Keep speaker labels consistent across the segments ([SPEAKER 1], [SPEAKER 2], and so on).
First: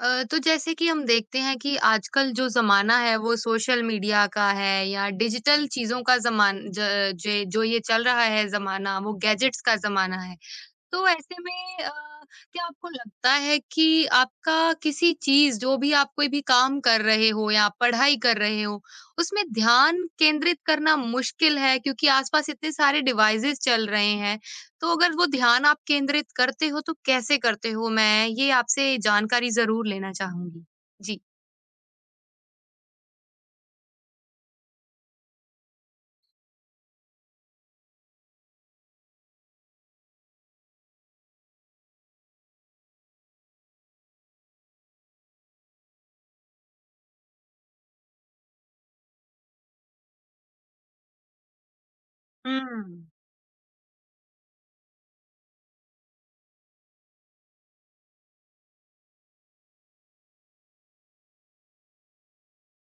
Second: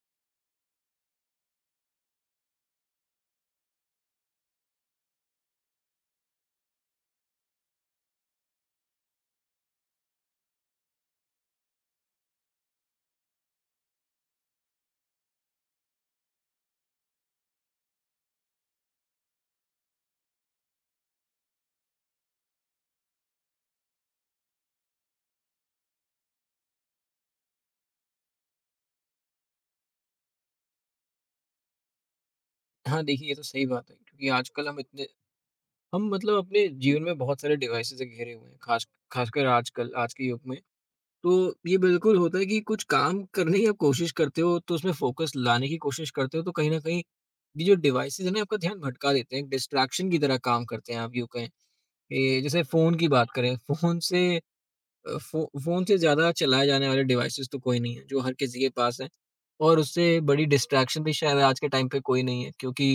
[SPEAKER 1] तो जैसे कि हम देखते हैं कि आजकल जो ज़माना है वो सोशल मीडिया का है या डिजिटल चीज़ों का जो ये चल रहा है ज़माना वो गैजेट्स का ज़माना है। तो ऐसे में क्या आपको लगता है कि आपका किसी चीज़ जो भी आप कोई भी काम कर रहे हो या आप पढ़ाई कर रहे हो, उसमें ध्यान केंद्रित करना मुश्किल है क्योंकि आस-पास इतने सारे डिवाइसेज़ चल रहे हैं, तो अगर वो ध्यान आप केंद्रित करते हो तो कैसे करते हो? मैं ये आपसे जानकारी ज़रूर लेना चाहूँगी। जी।
[SPEAKER 2] हाँ, देखिए, ये तो सही बात है क्योंकि आजकल हम मतलब अपने जीवन में बहुत सारे डिवाइसेस से घिरे हुए हैं, ख़ासकर आजकल आज के युग में। तो ये बिल्कुल होता है कि कुछ काम करने की आप कोशिश करते हो तो उसमें फ़ोकस लाने की कोशिश करते हो तो कहीं न कहीं ये जो डिवाइसेस हैं ना, आपका ध्यान भटका देते हैं, एक डिस्ट्रैक्शन की तरह काम करते हैं, आप यूँ कहें। ये जैसे फ़ोन
[SPEAKER 1] हुँ।
[SPEAKER 2] की बात करें, फ़ोन से फ़ोन से ज़्यादा चलाए जाने वाले डिवाइसेज़ तो कोई नहीं है, जो हर किसी के पास हैं। और उससे बड़ी डिस्ट्रैक्शन भी शायद आज के टाइम पे कोई नहीं है, क्योंकि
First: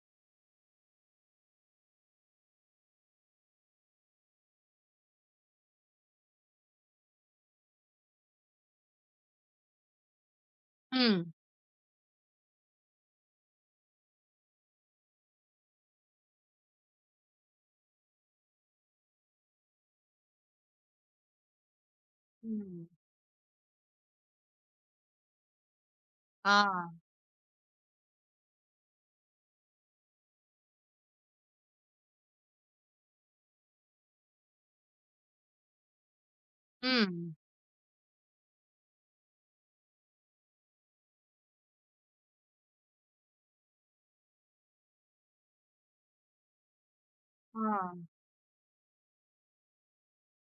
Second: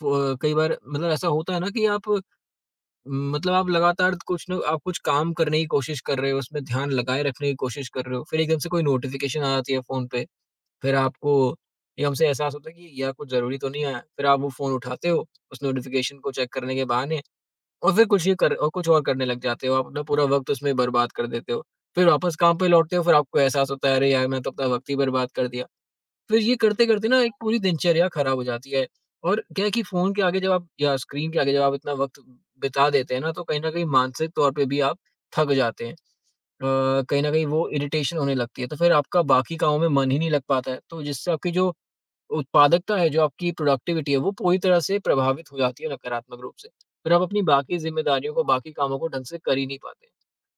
[SPEAKER 2] फ़ो कई बार मतलब ऐसा होता है ना कि आप मतलब आप लगातार कुछ न आप कुछ काम करने की कोशिश कर रहे हो, उसमें ध्यान लगाए रखने की कोशिश कर रहे हो, फिर एकदम से कोई नोटिफ़िकेशन आ जाती है फ़ोन पे, फिर
[SPEAKER 1] हुँ।
[SPEAKER 2] आपको एकदम से एहसास होता है कि यार, कुछ ज़रूरी तो नहीं आया, फिर आप वो फ़ोन उठाते हो, उस नोटिफ़िकेशन को चेक करने के बहाने, और फिर कुछ ये कर और कुछ और करने लग जाते हो, आप अपना पूरा वक़्त उसमें बर्बाद कर देते हो। फिर वापस काम पे
[SPEAKER 1] हुँ।
[SPEAKER 2] लौटते हो, फिर आपको एहसास होता है, अरे यार! मैं तो अपना वक़्त ही बर्बाद कर दिया। फिर ये
[SPEAKER 1] हाँ।
[SPEAKER 2] करते-करते ना, एक पूरी दिनचर्या खराब हो जाती है। और क्या है कि फ़ोन के आगे जब आप, या स्क्रीन के आगे जब आप इतना वक़्त बिता देते हैं ना, तो कहीं न कहीं मानसिक तौर पे भी आप थक जाते हैं। कहीं न
[SPEAKER 1] हुँ।
[SPEAKER 2] कहीं वो इरिटेशन होने लगती है, तो फिर आपका बाकी कामों में मन ही नहीं लग पाता है, तो जिससे आपकी जो उत्पादकता है, जो आपकी प्रोडक्टिविटी है, वो पूरी तरह से प्रभावित हो जाती है, नकारात्मक रूप से। फिर आप अपनी बाकी
[SPEAKER 1] हाँ।
[SPEAKER 2] ज़िम्मेदारियों को, बाकी कामों को ढंग से कर ही नहीं पाते।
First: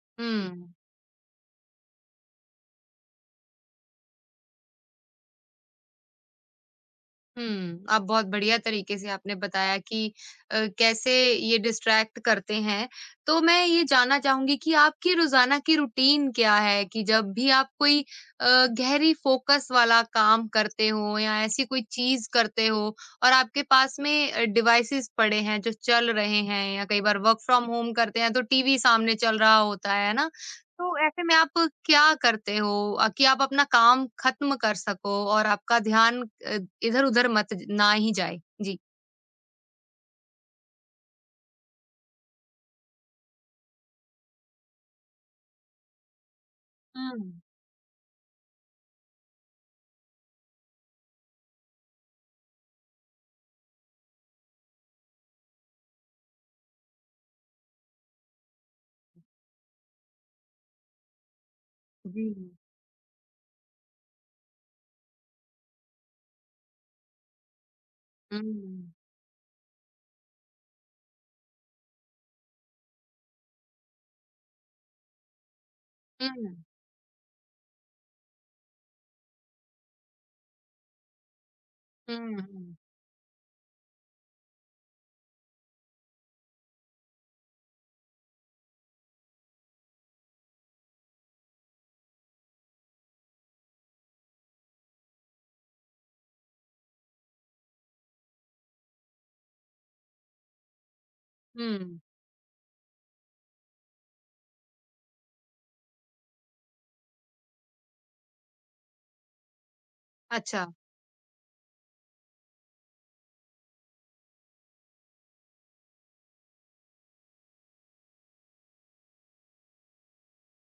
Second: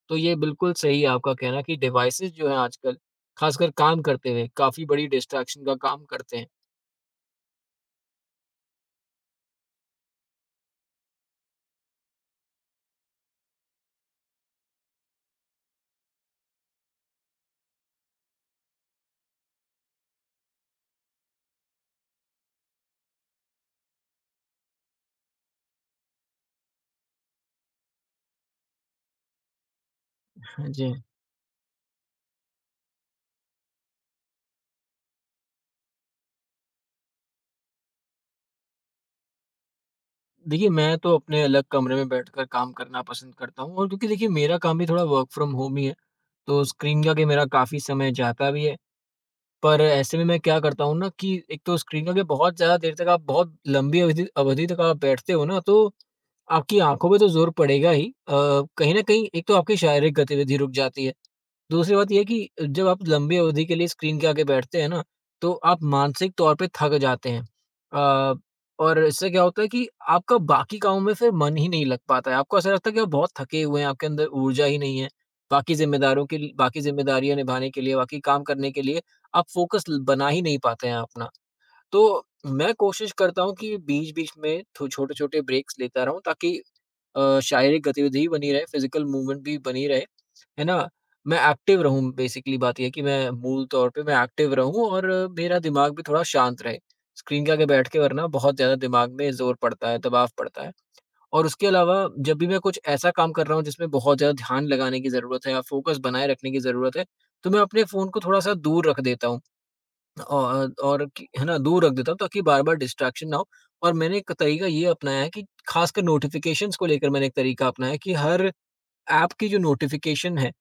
[SPEAKER 2] तो ये
[SPEAKER 1] हुँ।
[SPEAKER 2] बिल्कुल सही है आपका कहना, कि डिवाइसेज़ जो हैं आजकल, खासकर काम करते हुए, काफ़ी बड़ी डिस्ट्रैक्शन का काम करते हैं।
[SPEAKER 1] हुँ। आप बहुत बढ़िया तरीके से आपने बताया कि कैसे ये डिस्ट्रैक्ट करते हैं। तो मैं ये जानना चाहूँगी कि आपकी रोज़ाना की रूटीन क्या है कि जब भी आप कोई गहरी फ़ोकस वाला काम करते हो या ऐसी कोई चीज़ करते हो और आपके पास में डिवाइसेज़ पड़े हैं जो चल रहे हैं या कई बार वर्क फ्रॉम होम करते हैं तो टीवी सामने चल रहा होता है ना?
[SPEAKER 2] हाँ जी।
[SPEAKER 1] तो ऐसे में आप क्या करते हो कि आप अपना काम खत्म कर सको और आपका ध्यान इधर-उधर मत ज ना ही जाए? जी।
[SPEAKER 2] देखिए, मैं तो अपने अलग कमरे में बैठकर काम करना पसंद करता हूँ, और क्योंकि देखिए, मेरा काम भी थोड़ा वर्क फ्रॉम होम ही है, तो स्क्रीन का के
[SPEAKER 1] हुँ,
[SPEAKER 2] मेरा काफ़ी समय जाता भी है, पर ऐसे में मैं क्या करता हूँ ना, कि एक तो स्क्रीन का बहुत ज़्यादा देर तक आप, बहुत लंबी अवधि अवधि तक आप बैठते हो ना, तो आपकी आँखों पे तो ज़ोर पड़ेगा ही। कहीं न कहीं एक तो आपकी शारीरिक गतिविधि रुक जाती है। दूसरी बात ये
[SPEAKER 1] जी।
[SPEAKER 2] है कि जब आप लंबी अवधि के लिए स्क्रीन के आगे बैठते हैं ना, तो आप मानसिक तौर पे थक जाते हैं। अ,
[SPEAKER 1] हुँ, हुँ,
[SPEAKER 2] और इससे क्या होता है कि आपका बाकी कामों में फिर मन ही नहीं लग पाता है। आपको ऐसा लगता है कि आप बहुत थके हुए हैं, आपके अंदर ऊर्जा ही नहीं है, बाकी ज़िम्मेदारों के लिए, बाकी ज़िम्मेदारियाँ निभाने के लिए, बाकी काम करने के लिए आप फ़ोकस ल बना ही नहीं पाते हैं अपना। तो
[SPEAKER 1] हुँ,
[SPEAKER 2] मैं
[SPEAKER 1] हुँ,
[SPEAKER 2] कोशिश करता हूँ कि बीच-बीच में थो छोटे-छोटे ब्रेक्स लेता रहूँ, ताकि शारीरिक गतिविधि बनी रहे, फ़िज़िकल मूवमेंट भी बनी रहे, है ना? मैं एक्टिव रहूँ, बेसिकली बात ये है कि मैं मूल तौर पे मैं एक्टिव रहूँ, और मेरा दिमाग भी थोड़ा शांत रहे। स्क्रीन के आगे बैठ के वरना बहुत ज़्यादा दिमाग में ज़ोर पड़ता है, दबाव पड़ता है। और उसके अलावा
[SPEAKER 1] हुँ,
[SPEAKER 2] जब भी मैं कुछ ऐसा काम कर रहा हूँ जिसमें बहुत ज़्यादा ध्यान लगाने की ज़रूरत है, या फ़ोकस बनाए रखने की ज़रूरत है, तो मैं अपने फ़ोन को थोड़ा-सा दूर रख देता हूँ।
[SPEAKER 1] अच्छा,
[SPEAKER 2] और कि है ना, दूर रख देता हूँ ताकि बार-बार डिस्ट्रैक्शन ना हो। और मैंने एक तरीका ये अपनाया है कि खासकर नोटिफ़िकेशंस को लेकर मैंने एक तरीका अपनाया है, कि हर ऐप की जो नोटिफ़िकेशन है,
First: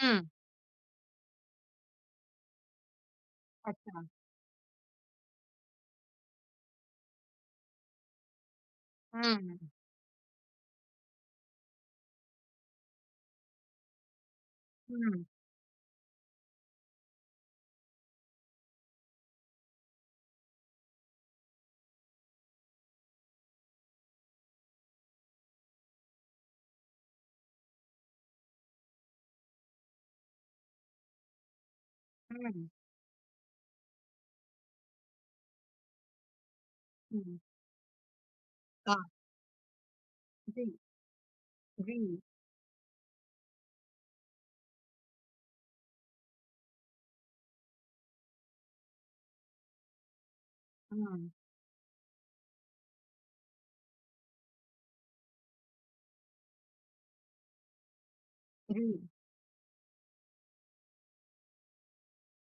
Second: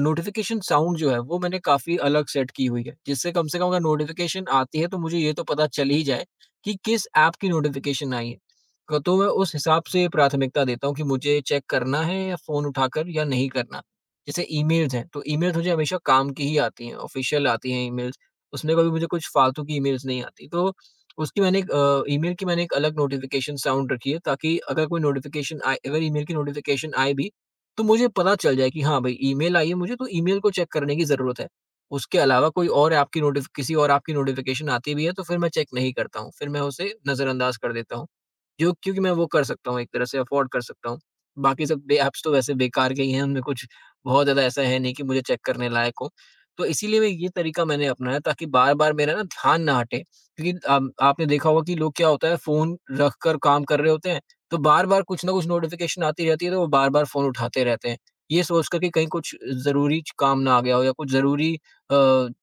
[SPEAKER 1] हुँ,
[SPEAKER 2] नोटिफिकेशन साउंड जो है, वो मैंने काफ़ी अलग सेट की हुई है, जिससे कम से कम अगर
[SPEAKER 1] अच्छा,
[SPEAKER 2] नोटिफिकेशन आती है, तो मुझे ये तो पता चल ही जाए कि किस ऐप की नोटिफिकेशन आई है। क तो
[SPEAKER 1] हुँ,
[SPEAKER 2] मैं उस
[SPEAKER 1] हुँ,
[SPEAKER 2] हिसाब से प्राथमिकता देता हूँ कि मुझे चेक करना है या फ़ोन उठाकर, या नहीं करना। जैसे ईमेल्स हैं, तो
[SPEAKER 1] हुँ,
[SPEAKER 2] ईमेल्स मुझे हमेशा काम की ही आती हैं, ऑफ़िशियल आती हैं ईमेल्स, उसमें कभी मुझे कुछ फ़ालतू की ईमेल्स नहीं आती। तो उसकी मैंने एक ईमेल की मैंने एक अलग नोटिफिकेशन साउंड रखी है, ताकि अगर कोई नोटिफिकेशन आए, अगर ईमेल की नोटिफिकेशन आए भी, तो मुझे पता चल जाए कि हाँ भाई, ईमेल आई है, मुझे तो ईमेल को चेक करने की ज़रूरत है। उसके अलावा कोई और आपकी नोटिफ़ किसी और आपकी नोटिफ़िकेशन आती भी है, तो फिर मैं चेक नहीं करता हूँ। फिर मैं उसे
[SPEAKER 1] हुँ,
[SPEAKER 2] नज़रअंदाज़ कर देता हूँ। जो
[SPEAKER 1] हाँ,
[SPEAKER 2] क्योंकि मैं वो कर सकता हूँ, एक तरह से अफ़ोर्ड कर
[SPEAKER 1] जी,
[SPEAKER 2] सकता हूँ। बाकी सब बे
[SPEAKER 1] जी,
[SPEAKER 2] ऐप्स तो वैसे बेकार के ही हैं, उनमें कुछ बहुत ज़्यादा ऐसा है नहीं कि मुझे चेक करने लायक हो। तो इसीलिए मैं ये तरीका मैंने अपनाया, ताकि बार-बार मेरा ना ध्यान ना हटे। क्योंकि आपने
[SPEAKER 1] हाँ,
[SPEAKER 2] देखा होगा कि लोग, क्या होता है, फ़ोन रखकर काम कर रहे होते हैं। तो बार-बार कुछ ना कुछ नोटिफ़िकेशन आती रहती है, तो वो बार-बार फ़ोन उठाते रहते हैं। ये सोच कर
[SPEAKER 1] जी,
[SPEAKER 2] कि कहीं कुछ ज़रूरी च काम ना आ गया हो, या कुछ ज़रूरी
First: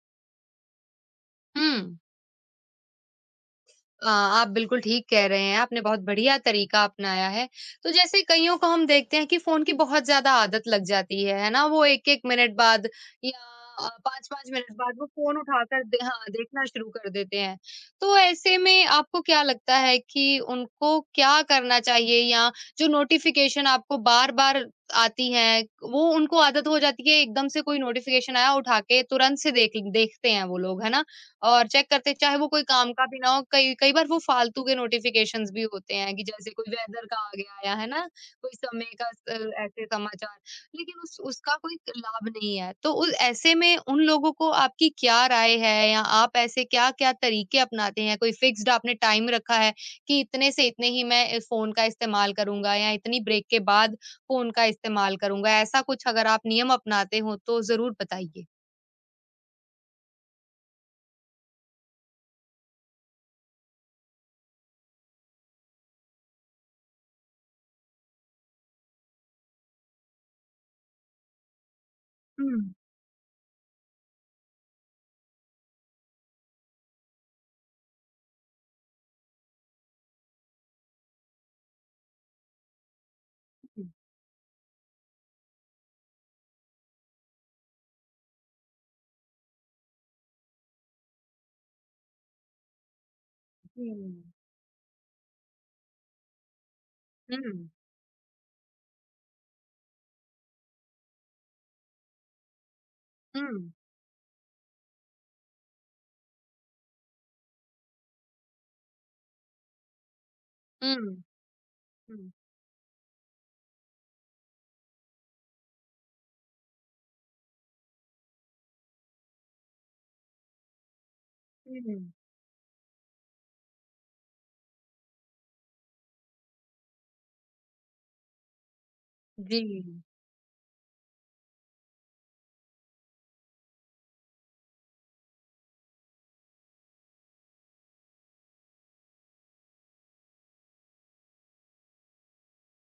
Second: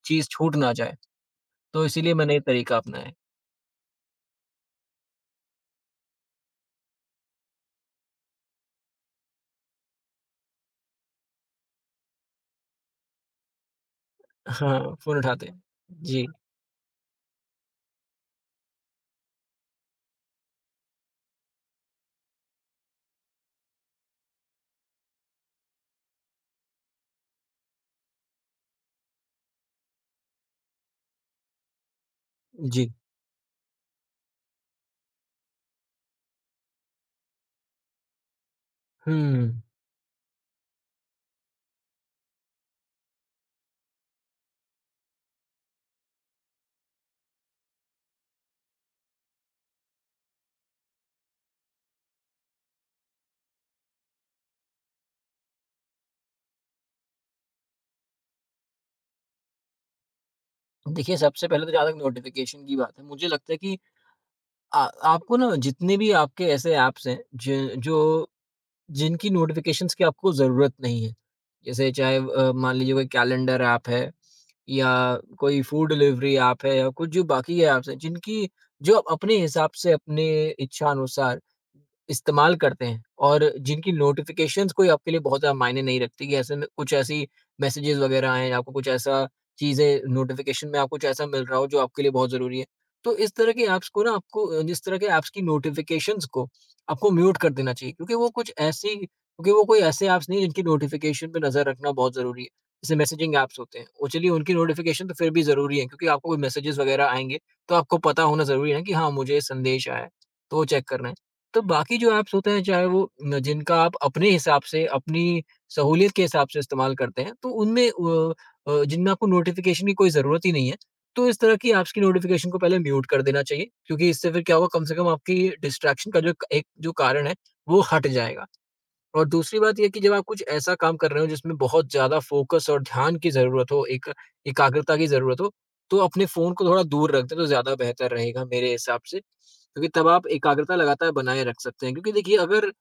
[SPEAKER 2] चीज़ छूट ना जाए।
[SPEAKER 1] हुँ।
[SPEAKER 2] तो इसीलिए मैंने ये तरीका अपनाया है।
[SPEAKER 1] आप बिल्कुल ठीक कह रहे हैं, आपने बहुत बढ़िया तरीका अपनाया है। तो जैसे कइयों को हम देखते हैं कि फ़ोन की बहुत ज़्यादा आदत लग जाती है ना? वो 1-1 मिनट बाद या 5-5 मिनट बाद
[SPEAKER 2] हाँ,
[SPEAKER 1] वो
[SPEAKER 2] फ़ोन
[SPEAKER 1] फ़ोन
[SPEAKER 2] उठाते हैं।
[SPEAKER 1] उठाकर दे हाँ,
[SPEAKER 2] जी।
[SPEAKER 1] देखना शुरू कर देते हैं। तो ऐसे में आपको क्या लगता है कि उनको क्या करना चाहिए या जो नोटिफ़िकेशन आपको बार-बार आती हैं, वो उनको आदत हो जाती है, एकदम से कोई नोटिफ़िकेशन आया उठा के तुरंत से देखते हैं वो लोग, है ना? और चेक करते चाहे वो कोई
[SPEAKER 2] जी।
[SPEAKER 1] काम का भी ना हो, कई कई बार वो फालतू के नोटिफ़िकेशंस भी होते हैं कि जैसे कोई वेदर का आ गया या है ना, कोई समय का स
[SPEAKER 2] हुँ।
[SPEAKER 1] ऐसे समाचार, लेकिन उस उसका कोई लाभ नहीं है। तो उ ऐसे में उन लोगों को आपकी क्या राय है या आप ऐसे क्या-क्या तरीके अपनाते हैं? कोई फ़िक्स्ड आपने टाइम रखा है कि इतने से इतने ही मैं फ़ोन का इस्तेमाल करूँगा या इतनी ब्रेक के बाद फ़ोन का इस्तेमाल करूँगा? ऐसा कुछ अगर आप नियम अपनाते हो तो ज़रूर बताइए।
[SPEAKER 2] देखिए, सबसे पहले तो जहाँ तक नोटिफ़िकेशन की बात है, मुझे लगता है कि आ आपको ना, जितने भी आपके ऐसे ऐप्स हैं, ज जो जिनकी नोटिफ़िकेशंस की आपको ज़रूरत नहीं है। जैसे चाहे
[SPEAKER 1] हुँ,
[SPEAKER 2] मान लीजिए कोई कैलेंडर ऐप है, या कोई फ़ूड डिलीवरी ऐप है, या कुछ जो बाकी है ऐप्स हैं जिनकी, जो आप अपने हिसाब से, अपने इच्छा अनुसार इस्तेमाल करते हैं, और
[SPEAKER 1] हुँ,
[SPEAKER 2] जिनकी नोटिफ़िकेशंस कोई आपके लिए बहुत ज़्यादा मायने नहीं रखती, कि ऐसे में कुछ ऐसी मैसेजेस वग़ैरह आएँ, आपको कुछ ऐसा चीज़ें नोटिफ़िकेशन में आपको कुछ ऐसा मिल रहा हो जो आपके लिए बहुत ज़रूरी है। तो इस तरह के ऐप्स को ना,
[SPEAKER 1] हुँ।
[SPEAKER 2] आपको जिस तरह के ऐप्स की नोटिफ़िकेशंस को आपको म्यूट कर
[SPEAKER 1] हुँ।
[SPEAKER 2] देना चाहिए, क्योंकि वो कुछ ऐसी, क्योंकि वो कोई ऐसे ऐप्स नहीं हैं जिनकी नोटिफिकेशन पे नज़र रखना बहुत ज़रूरी है। जैसे मैसेजिंग ऐप्स
[SPEAKER 1] हुँ,
[SPEAKER 2] होते हैं, वो चलिए उनकी नोटिफिकेशन तो फिर भी ज़रूरी है, क्योंकि आपको कोई मैसेजेज़ वगैरह आएँगे, तो आपको पता होना ज़रूरी है ना कि हाँ, मुझे ये संदेश आया है, तो वो चेक करना
[SPEAKER 1] हुँ,
[SPEAKER 2] है। तो बाकी जो
[SPEAKER 1] हुँ,
[SPEAKER 2] ऐप्स होते हैं, चाहे वो न, जिनका आप अपने हिसाब से, अपनी सहूलियत के हिसाब से इस्तेमाल करते हैं, तो उनमें जिनमें आपको नोटिफिकेशन की कोई ज़रूरत ही नहीं है, तो इस तरह की ऐप्स
[SPEAKER 1] हुँ,
[SPEAKER 2] की नोटिफ़िकेशन को पहले म्यूट कर देना चाहिए, क्योंकि इससे फिर क्या होगा, कम से कम आपकी डिस्ट्रैक्शन का जो एक जो कारण है, वो हट जाएगा। और दूसरी
[SPEAKER 1] जी,
[SPEAKER 2] बात ये है कि जब आप कुछ ऐसा काम कर रहे हो जिसमें बहुत ज़्यादा फ़ोकस और ध्यान की ज़रूरत हो, एक एकाग्रता की ज़रूरत हो, तो अपने फ़ोन को थोड़ा दूर रख दें तो ज़्यादा बेहतर रहेगा, मेरे हिसाब से। क्योंकि तब आप एकाग्रता लगातार बनाए रख सकते हैं, क्योंकि देखिए, अगर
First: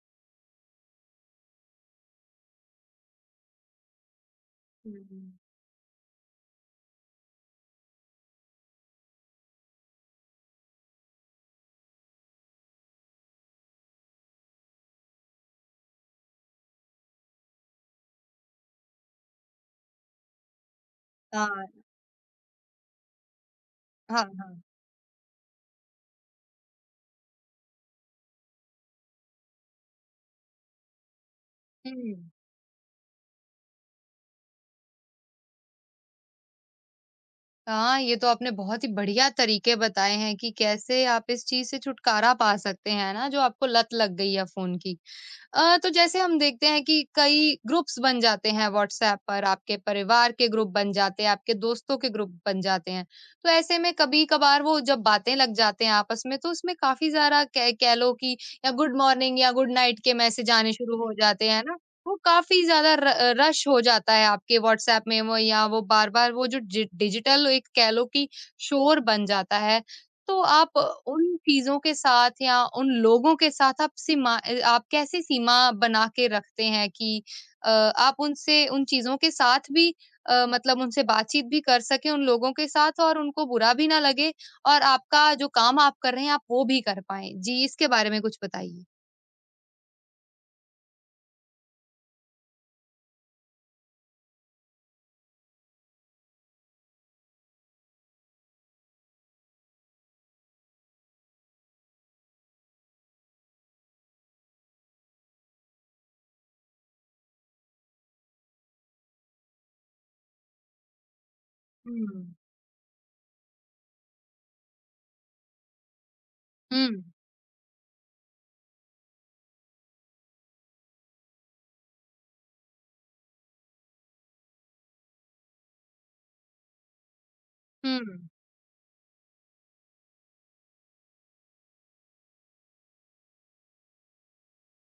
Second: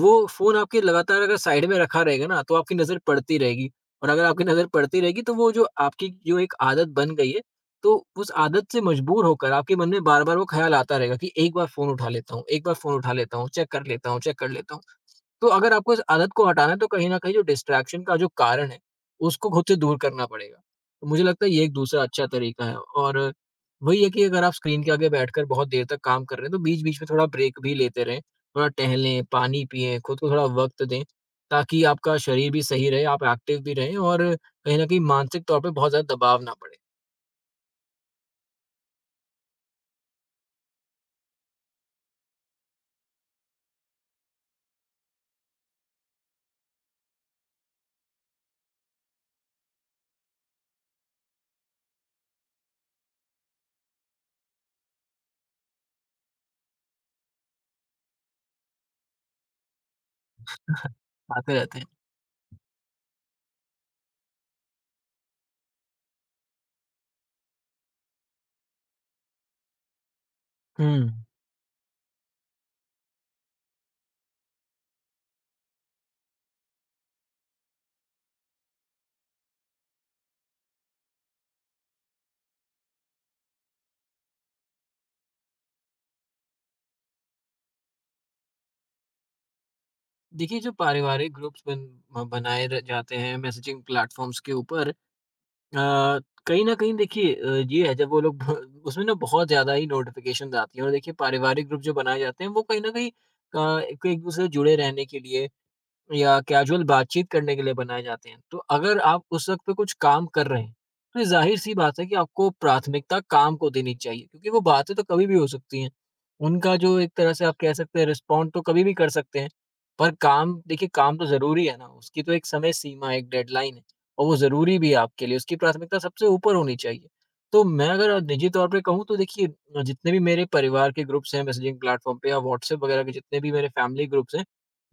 [SPEAKER 2] वो फ़ोन आपके लगातार अगर साइड में रखा रहेगा ना, तो आपकी नज़र पड़ती रहेगी, और अगर आपकी नज़र पड़ती रहेगी,
[SPEAKER 1] हुँ,
[SPEAKER 2] तो वो जो आपकी जो एक आदत बन गई है, तो उस आदत से मजबूर होकर आपके मन में बार-बार वो ख़्याल आता रहेगा कि एक बार फ़ोन उठा लेता हूँ, एक बार फ़ोन उठा लेता हूँ, चेक कर लेता हूँ, चेक कर लेता हूँ। तो अगर आपको इस आदत को हटाना है, तो कहीं न कहीं जो डिस्ट्रैक्शन का जो कारण है, उसको खुद से दूर करना पड़ेगा। तो मुझे लगता है ये
[SPEAKER 1] हाँ,
[SPEAKER 2] एक दूसरा अच्छा तरीका है। और वही है
[SPEAKER 1] हाँ,
[SPEAKER 2] कि अगर आप
[SPEAKER 1] हाँ,
[SPEAKER 2] स्क्रीन के आगे बैठकर बहुत देर तक काम कर रहे हैं, तो बीच-बीच में थोड़ा ब्रेक भी लेते रहें। थोड़ा टहलें, पानी पिएँ, खुद को थोड़ा वक़्त दें, ताकि
[SPEAKER 1] हुँ।
[SPEAKER 2] आपका शरीर भी सही रहे, आप एक्टिव भी रहें, और कहीं न कहीं मानसिक तौर पे बहुत ज़्यादा दबाव ना पड़े।
[SPEAKER 1] हाँ, ये तो आपने बहुत ही बढ़िया तरीके बताए हैं कि कैसे आप इस चीज़ से छुटकारा पा सकते हैं, है ना? जो आपको लत लग गई है फ़ोन की। तो जैसे हम देखते हैं कि कई ग्रुप्स बन जाते हैं व्हाट्सएप पर, आपके परिवार के ग्रुप बन जाते हैं, आपके दोस्तों के ग्रुप बन जाते हैं। तो ऐसे में कभी-कभार वो जब बातें लग जाते हैं आपस में, तो उसमें काफ़ी ज़्यादा कह कह लो कि या गुड मॉर्निंग या गुड नाइट के मैसेज आने शुरू हो जाते
[SPEAKER 2] आते
[SPEAKER 1] हैं ना।
[SPEAKER 2] रहते हैं।
[SPEAKER 1] वो काफ़ी ज़्यादा र रश हो जाता है आपके व्हाट्सएप में, वो या वो बार-बार वो जो जि डिजिटल एक कह लो कि शोर बन जाता है। तो आप
[SPEAKER 2] हुँ।
[SPEAKER 1] उन चीज़ों के साथ या उन लोगों के साथ आप कैसे सीमा बना के रखते हैं कि आप उनसे उन चीज़ों के साथ भी मतलब उनसे बातचीत भी कर सकें उन लोगों के साथ और उनको बुरा भी ना लगे और आपका जो काम आप कर रहे हैं आप वो भी कर पाएँ? जी, इसके बारे में कुछ बताइए।
[SPEAKER 2] देखिए, जो पारिवारिक ग्रुप्स बनाए र जाते हैं मैसेजिंग प्लेटफ़ॉर्म्स के ऊपर, अ, कहीं न कहीं देखिए, अ, ये है जब वो लोग भ उसमें ना बहुत ज़्यादा ही नोटिफ़िकेशंस आती हैं। और देखिए, पारिवारिक ग्रुप जो बनाए जाते हैं, वो कहीं न कहीं एक एक-दूसरे से जुड़े रहने के लिए, या कैजुअल बातचीत करने के लिए बनाए जाते हैं। तो अगर आप उस वक़्त पे कुछ काम कर रहे हैं, तो ज़ाहिर-सी बात है कि
[SPEAKER 1] हुँ।
[SPEAKER 2] आपको प्राथमिकता काम को देनी चाहिए, क्योंकि वो बातें तो कभी भी हो सकती हैं। उनका जो
[SPEAKER 1] हुँ।
[SPEAKER 2] एक तरह से आप कह सकते हैं रिस्पॉन्ड, तो कभी भी कर सकते हैं, पर काम देखिए, काम तो ज़रूरी है ना। उसकी तो एक समय सीमा, एक डेडलाइन है और वो ज़रूरी भी है आपके लिए, उसकी प्राथमिकता सबसे ऊपर होनी चाहिए। तो मैं
[SPEAKER 1] हुँ।
[SPEAKER 2] अगर निजी तौर पे कहूँ तो देखिए, जितने भी मेरे परिवार के ग्रुप्स हैं मैसेजिंग प्लेटफ़ॉर्म पे या व्हाट्सऐप वगैरह के, जितने भी मेरे फैमिली ग्रुप्स हैं,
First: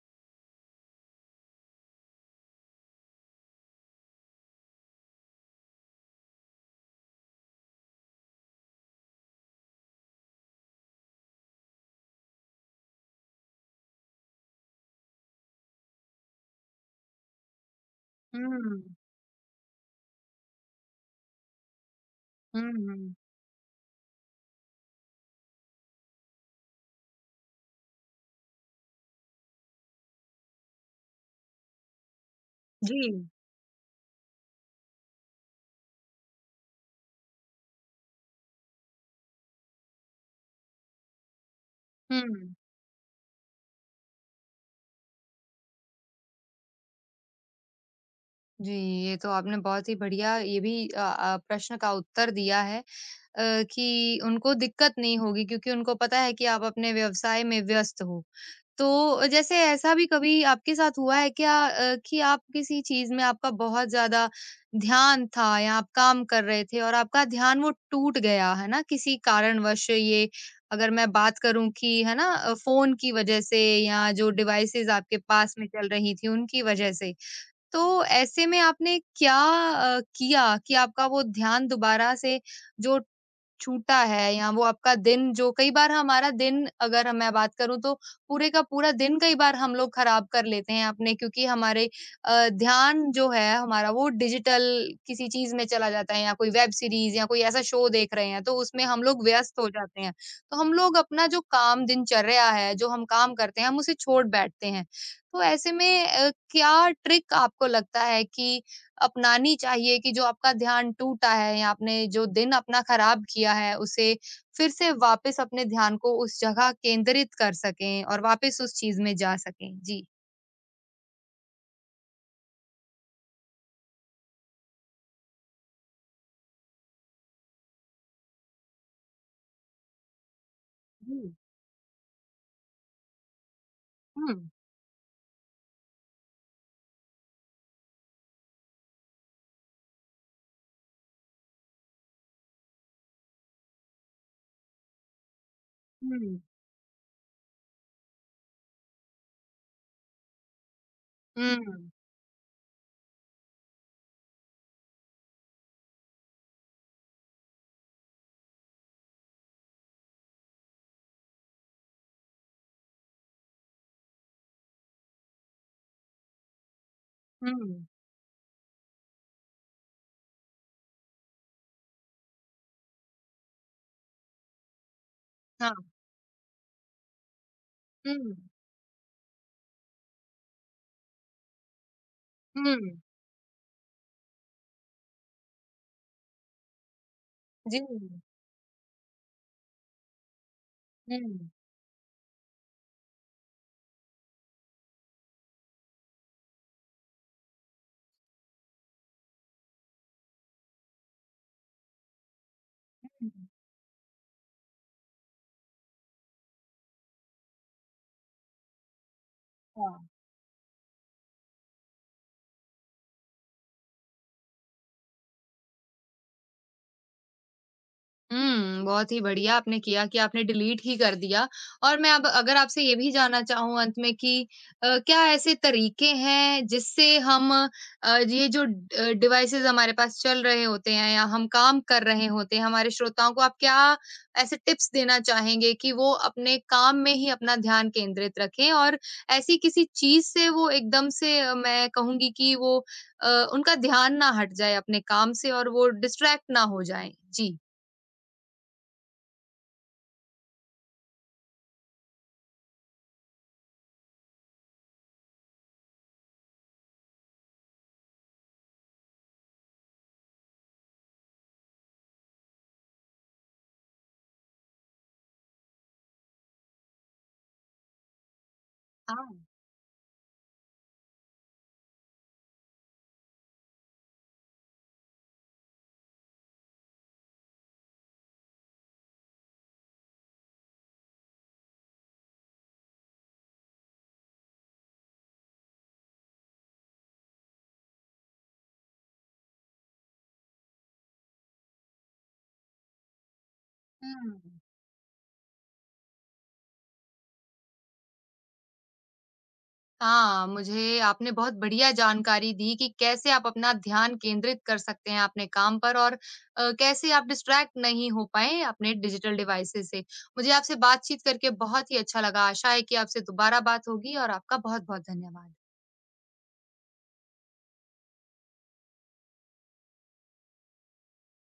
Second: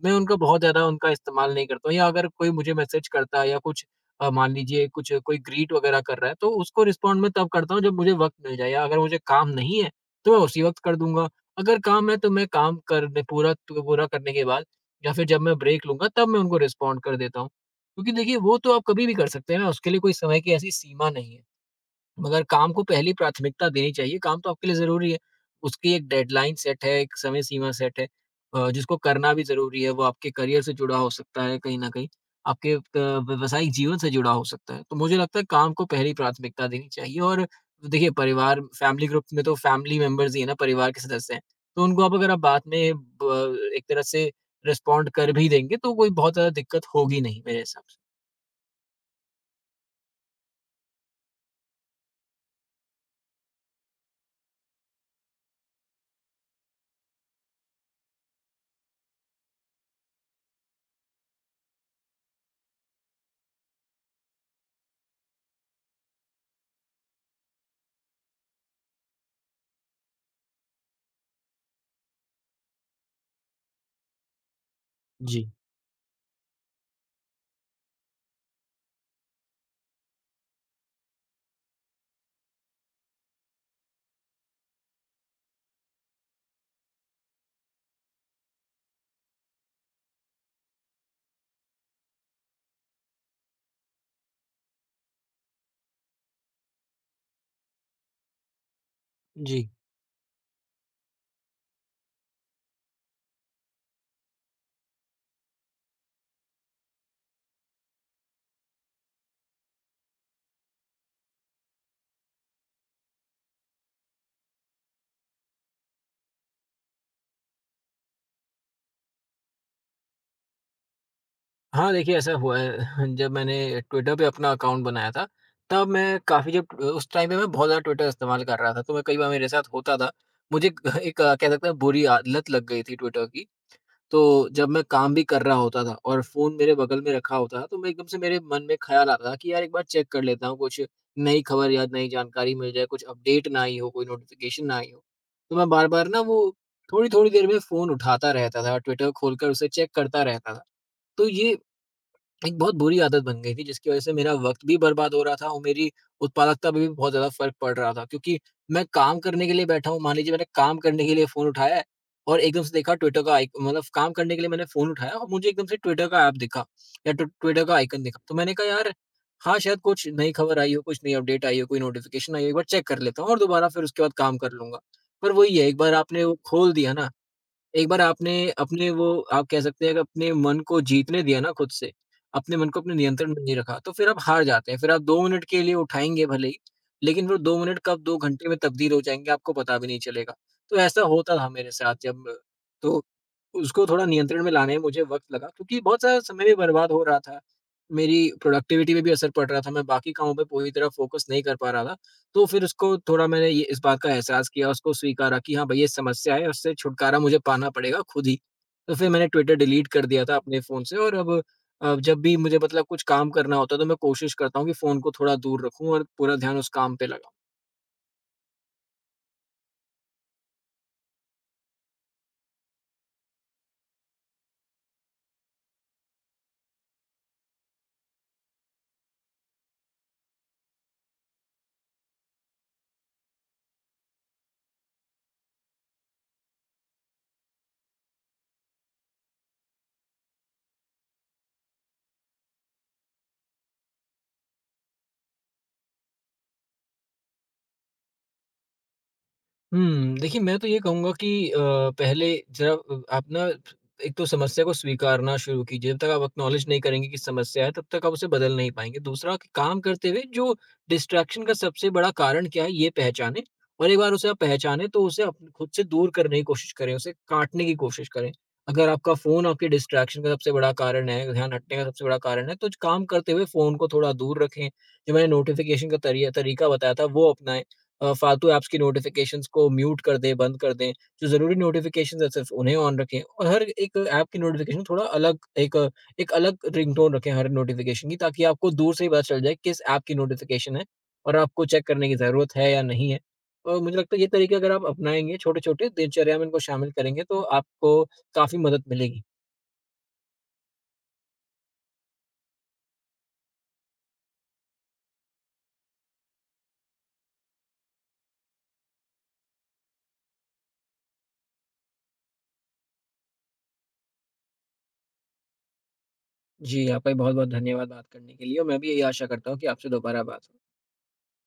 [SPEAKER 2] मैं उनका बहुत ज़्यादा उनका इस्तेमाल नहीं करता हूँ। या अगर कोई मुझे मैसेज करता है या कुछ मान लीजिए, कुछ कोई ग्रीट वगैरह कर रहा है, तो उसको रिस्पॉन्ड मैं तब करता हूँ जब मुझे वक़्त मिल जाए, या अगर मुझे काम नहीं है, तो मैं उसी वक़्त कर दूँगा। अगर काम है तो मैं काम करने पूरा, तो पूरा करने के बाद या फिर जब मैं ब्रेक लूँगा, तब मैं उनको रिस्पॉन्ड कर देता हूँ। क्योंकि देखिए, वो तो
[SPEAKER 1] हुँ,
[SPEAKER 2] आप कभी भी कर सकते हैं ना, उसके लिए कोई समय की ऐसी सीमा नहीं है। मगर काम को पहली
[SPEAKER 1] हुँ।
[SPEAKER 2] प्राथमिकता देनी चाहिए, काम तो आपके लिए ज़रूरी है। उसकी एक डेडलाइन सेट है, एक समय सीमा सेट है, जिसको करना भी ज़रूरी है, वो आपके करियर से जुड़ा हो सकता है कहीं न कहीं, आपके
[SPEAKER 1] जी।
[SPEAKER 2] व्यावसायिक जीवन से जुड़ा हो सकता है। तो मुझे लगता है काम को पहली प्राथमिकता देनी चाहिए, और देखिए, परिवार, फैमिली ग्रुप में तो फैमिली मेंबर्स ही हैं ना, परिवार के सदस्य हैं। तो उनको आप अगर आप
[SPEAKER 1] हुँ।
[SPEAKER 2] बाद में ब एक तरह से रिस्पॉन्ड कर भी देंगे, तो कोई बहुत ज़्यादा दिक्कत होगी नहीं मेरे हिसाब से।
[SPEAKER 1] जी, ये तो आपने बहुत ही बढ़िया ये भी प्रश्न का उत्तर दिया है, कि उनको दिक्कत नहीं होगी क्योंकि उनको पता है कि आप अपने व्यवसाय में व्यस्त हो। तो जैसे ऐसा भी कभी आपके साथ हुआ है क्या कि आप किसी चीज़ में आपका बहुत ज़्यादा ध्यान था या आप काम कर रहे थे और आपका ध्यान वो टूट गया, है ना? किसी कारणवश ये, अगर मैं बात करूँ कि है ना, फ़ोन की वजह से या जो डिवाइसेज़ आपके
[SPEAKER 2] जी,
[SPEAKER 1] पास में चल रही थी उनकी वजह से। तो ऐसे में आपने क्या किया कि आपका वो ध्यान दोबारा से जो छूटा है, या वो आपका दिन जो कई बार हमारा दिन, अगर मैं बात करूँ तो पूरे का पूरा दिन कई बार हम लोग खराब कर लेते हैं अपने, क्योंकि हमारे ध्यान जो है हमारा वो डिजिटल किसी चीज में चला जाता है, या कोई वेब सीरीज या कोई ऐसा शो देख रहे हैं तो उसमें हम लोग व्यस्त
[SPEAKER 2] जी।
[SPEAKER 1] हो जाते हैं, तो हम लोग अपना जो काम दिनचर्या है जो हम काम करते हैं हम उसे छोड़ बैठते हैं। तो ऐसे में क्या ट्रिक आपको लगता है कि अपनानी चाहिए कि जो आपका ध्यान टूटा है या आपने जो दिन अपना खराब किया है उसे फिर से वापस अपने ध्यान को उस जगह केंद्रित कर सकें और वापस उस चीज में जा सकें? जी।
[SPEAKER 2] हाँ, देखिए, ऐसा हुआ है। जब मैंने ट्विटर पे अपना अकाउंट बनाया था, तब मैं काफ़ी जब उस टाइम पे मैं बहुत ज़्यादा ट्विटर इस्तेमाल कर रहा था, तो मैं, कई बार मेरे साथ होता था। मुझे एक एक,
[SPEAKER 1] हुँ,
[SPEAKER 2] अ, कह सकते हैं, बुरी आदत लग गई थी ट्विटर की।
[SPEAKER 1] हुँ,
[SPEAKER 2] तो जब मैं काम भी कर रहा होता था और फ़ोन मेरे बगल में रखा होता था, तो मैं एकदम से मेरे मन में ख़्याल आता था कि यार, एक बार चेक कर लेता हूँ, कुछ नई खबर या नई जानकारी मिल जाए, कुछ अपडेट ना आई हो, कोई नोटिफ़िकेशन ना आई हो। तो मैं बार-बार ना
[SPEAKER 1] हुँ,
[SPEAKER 2] वो, थोड़ी-थोड़ी देर में फ़ोन उठाता रहता था, ट्विटर खोलकर उसे चेक करता रहता था। तो ये
[SPEAKER 1] हुँ,
[SPEAKER 2] एक बहुत बुरी आदत बन गई थी, जिसकी वजह से मेरा वक़्त भी बर्बाद हो रहा था और मेरी उत्पादकता पे भी बहुत ज़्यादा फ़र्क पड़ रहा था। क्योंकि मैं काम करने के लिए बैठा हूँ, मान लीजिए मैंने काम करने के लिए फ़ोन उठाया है, और एकदम से देखा ट्विटर का आइक मतलब, काम करने के लिए मैंने फ़ोन उठाया और मुझे एकदम से ट्विटर का ऐप दिखा या ट्विटर का
[SPEAKER 1] हुँ,
[SPEAKER 2] आइकन दिखा। तो मैंने कहा, यार हाँ, शायद कुछ नई खबर आई हो, कुछ नई अपडेट आई हो, कोई नोटिफ़िकेशन आई हो, एक बार चेक कर लेता हूँ और दोबारा फिर उसके बाद काम कर लूँगा। पर वही है, एक
[SPEAKER 1] हाँ,
[SPEAKER 2] बार आपने वो खोल दिया ना, एक बार
[SPEAKER 1] हुँ,
[SPEAKER 2] आपने अपने वो, आप कह सकते हैं कि अपने मन को जीतने दिया ना खुद से, अपने मन
[SPEAKER 1] हुँ,
[SPEAKER 2] को अपने नियंत्रण में नहीं रखा, तो फिर आप हार जाते हैं। फिर आप 2 मिनट के लिए उठाएँगे भले ही, लेकिन वो 2
[SPEAKER 1] जी,
[SPEAKER 2] मिनट कब 2 घंटे में तब्दील हो जाएँगे, आपको पता भी नहीं चलेगा। तो ऐसा होता
[SPEAKER 1] हुँ,
[SPEAKER 2] था मेरे साथ। जब तो उसको थोड़ा नियंत्रण में लाने में मुझे वक़्त लगा, क्योंकि बहुत सारा समय भी बर्बाद हो रहा था। मेरी प्रोडक्टिविटी पे भी असर पड़ रहा था, मैं बाकी कामों पे पूरी तरह फ़ोकस नहीं कर पा रहा था। तो फिर उसको थोड़ा,
[SPEAKER 1] हुँ,
[SPEAKER 2] मैंने ये इस बात का एहसास किया, उसको स्वीकारा कि हाँ भई, ये समस्या है, उससे छुटकारा मुझे पाना पड़ेगा खुद ही। तो फिर मैंने ट्विटर डिलीट कर
[SPEAKER 1] हाँ।
[SPEAKER 2] दिया था अपने फ़ोन से, और अब जब भी मुझे, मतलब, कुछ काम करना होता है, तो मैं कोशिश करता हूँ कि फ़ोन को थोड़ा दूर रखूँ और पूरा ध्यान उस काम पे लगाऊँ।
[SPEAKER 1] हुँ, बहुत ही बढ़िया आपने किया कि आपने डिलीट ही कर दिया। और मैं अब अगर आपसे ये भी जानना चाहूँ अंत में कि क्या ऐसे तरीके हैं जिससे हम ये जो ड डिवाइसेज़ हमारे पास चल रहे होते हैं या हम काम कर रहे होते हैं, हमारे श्रोताओं को आप क्या ऐसे टिप्स देना चाहेंगे कि वो अपने काम में ही अपना ध्यान केंद्रित रखें और ऐसी किसी चीज़ से वो एकदम से, मैं कहूँगी कि वो, अ, उनका ध्यान ना हट जाए अपने काम से और वो डिस्ट्रैक्ट ना हो जाएँ? जी।
[SPEAKER 2] देखिए, मैं तो ये कहूँगा कि पहले ज़रा, आप ना, एक तो समस्या को स्वीकारना शुरू कीजिए। जब तक आप एक्नॉलेज नहीं करेंगे कि समस्या है, तब तक आप उसे बदल नहीं पाएँगे। दूसरा, कि काम करते हुए जो डिस्ट्रैक्शन का सबसे बड़ा कारण क्या है, ये पहचानें, और एक बार उसे आप पहचानें तो उसे आप खुद से दूर करने की कोशिश करें, उसे काटने की कोशिश करें। अगर आपका
[SPEAKER 1] हाँ।
[SPEAKER 2] फ़ोन आपके डिस्ट्रैक्शन का सबसे बड़ा कारण है, ध्यान हटने का सबसे बड़ा कारण है, तो काम करते हुए फ़ोन को थोड़ा दूर रखें। जो मैंने नोटिफ़िकेशन का तरीका बताया था, वो अपनाएँ। फालतू ऐप्स की नोटिफ़िकेशंस को म्यूट कर दें, बंद कर दें। जो ज़रूरी नोटिफ़िकेशंस हैं सिर्फ़ उन्हें ऑन रखें, और हर एक ऐप की नोटिफ़िकेशन, थोड़ा अलग एक अ, एक अलग रिंगटोन रखें हर नोटिफ़िकेशन की, ताकि आपको दूर से ही पता चल जाए किस ऐप की नोटिफ़िकेशन है और आपको चेक करने की ज़रूरत है या नहीं है। और मुझे लगता है ये
[SPEAKER 1] हुँ।
[SPEAKER 2] तरीके अगर आप अपनाएँगे, छोटे-छोटे दिनचर्या में इनको शामिल करेंगे, तो आपको काफ़ी मदद मिलेगी।
[SPEAKER 1] हाँ, मुझे आपने बहुत बढ़िया जानकारी दी कि कैसे आप अपना ध्यान केंद्रित कर सकते हैं अपने काम पर और कैसे आप डिस्ट्रैक्ट नहीं हो पाएँ अपने डिजिटल डिवाइसेज़ से। मुझे आपसे बातचीत करके बहुत ही अच्छा लगा। आशा है कि आपसे दोबारा बात होगी और आपका बहुत-बहुत धन्यवाद।
[SPEAKER 2] जी, आपका भी बहुत-बहुत धन्यवाद बात करने के लिए, और मैं भी यही आशा करता हूँ कि आपसे दोबारा बात हो।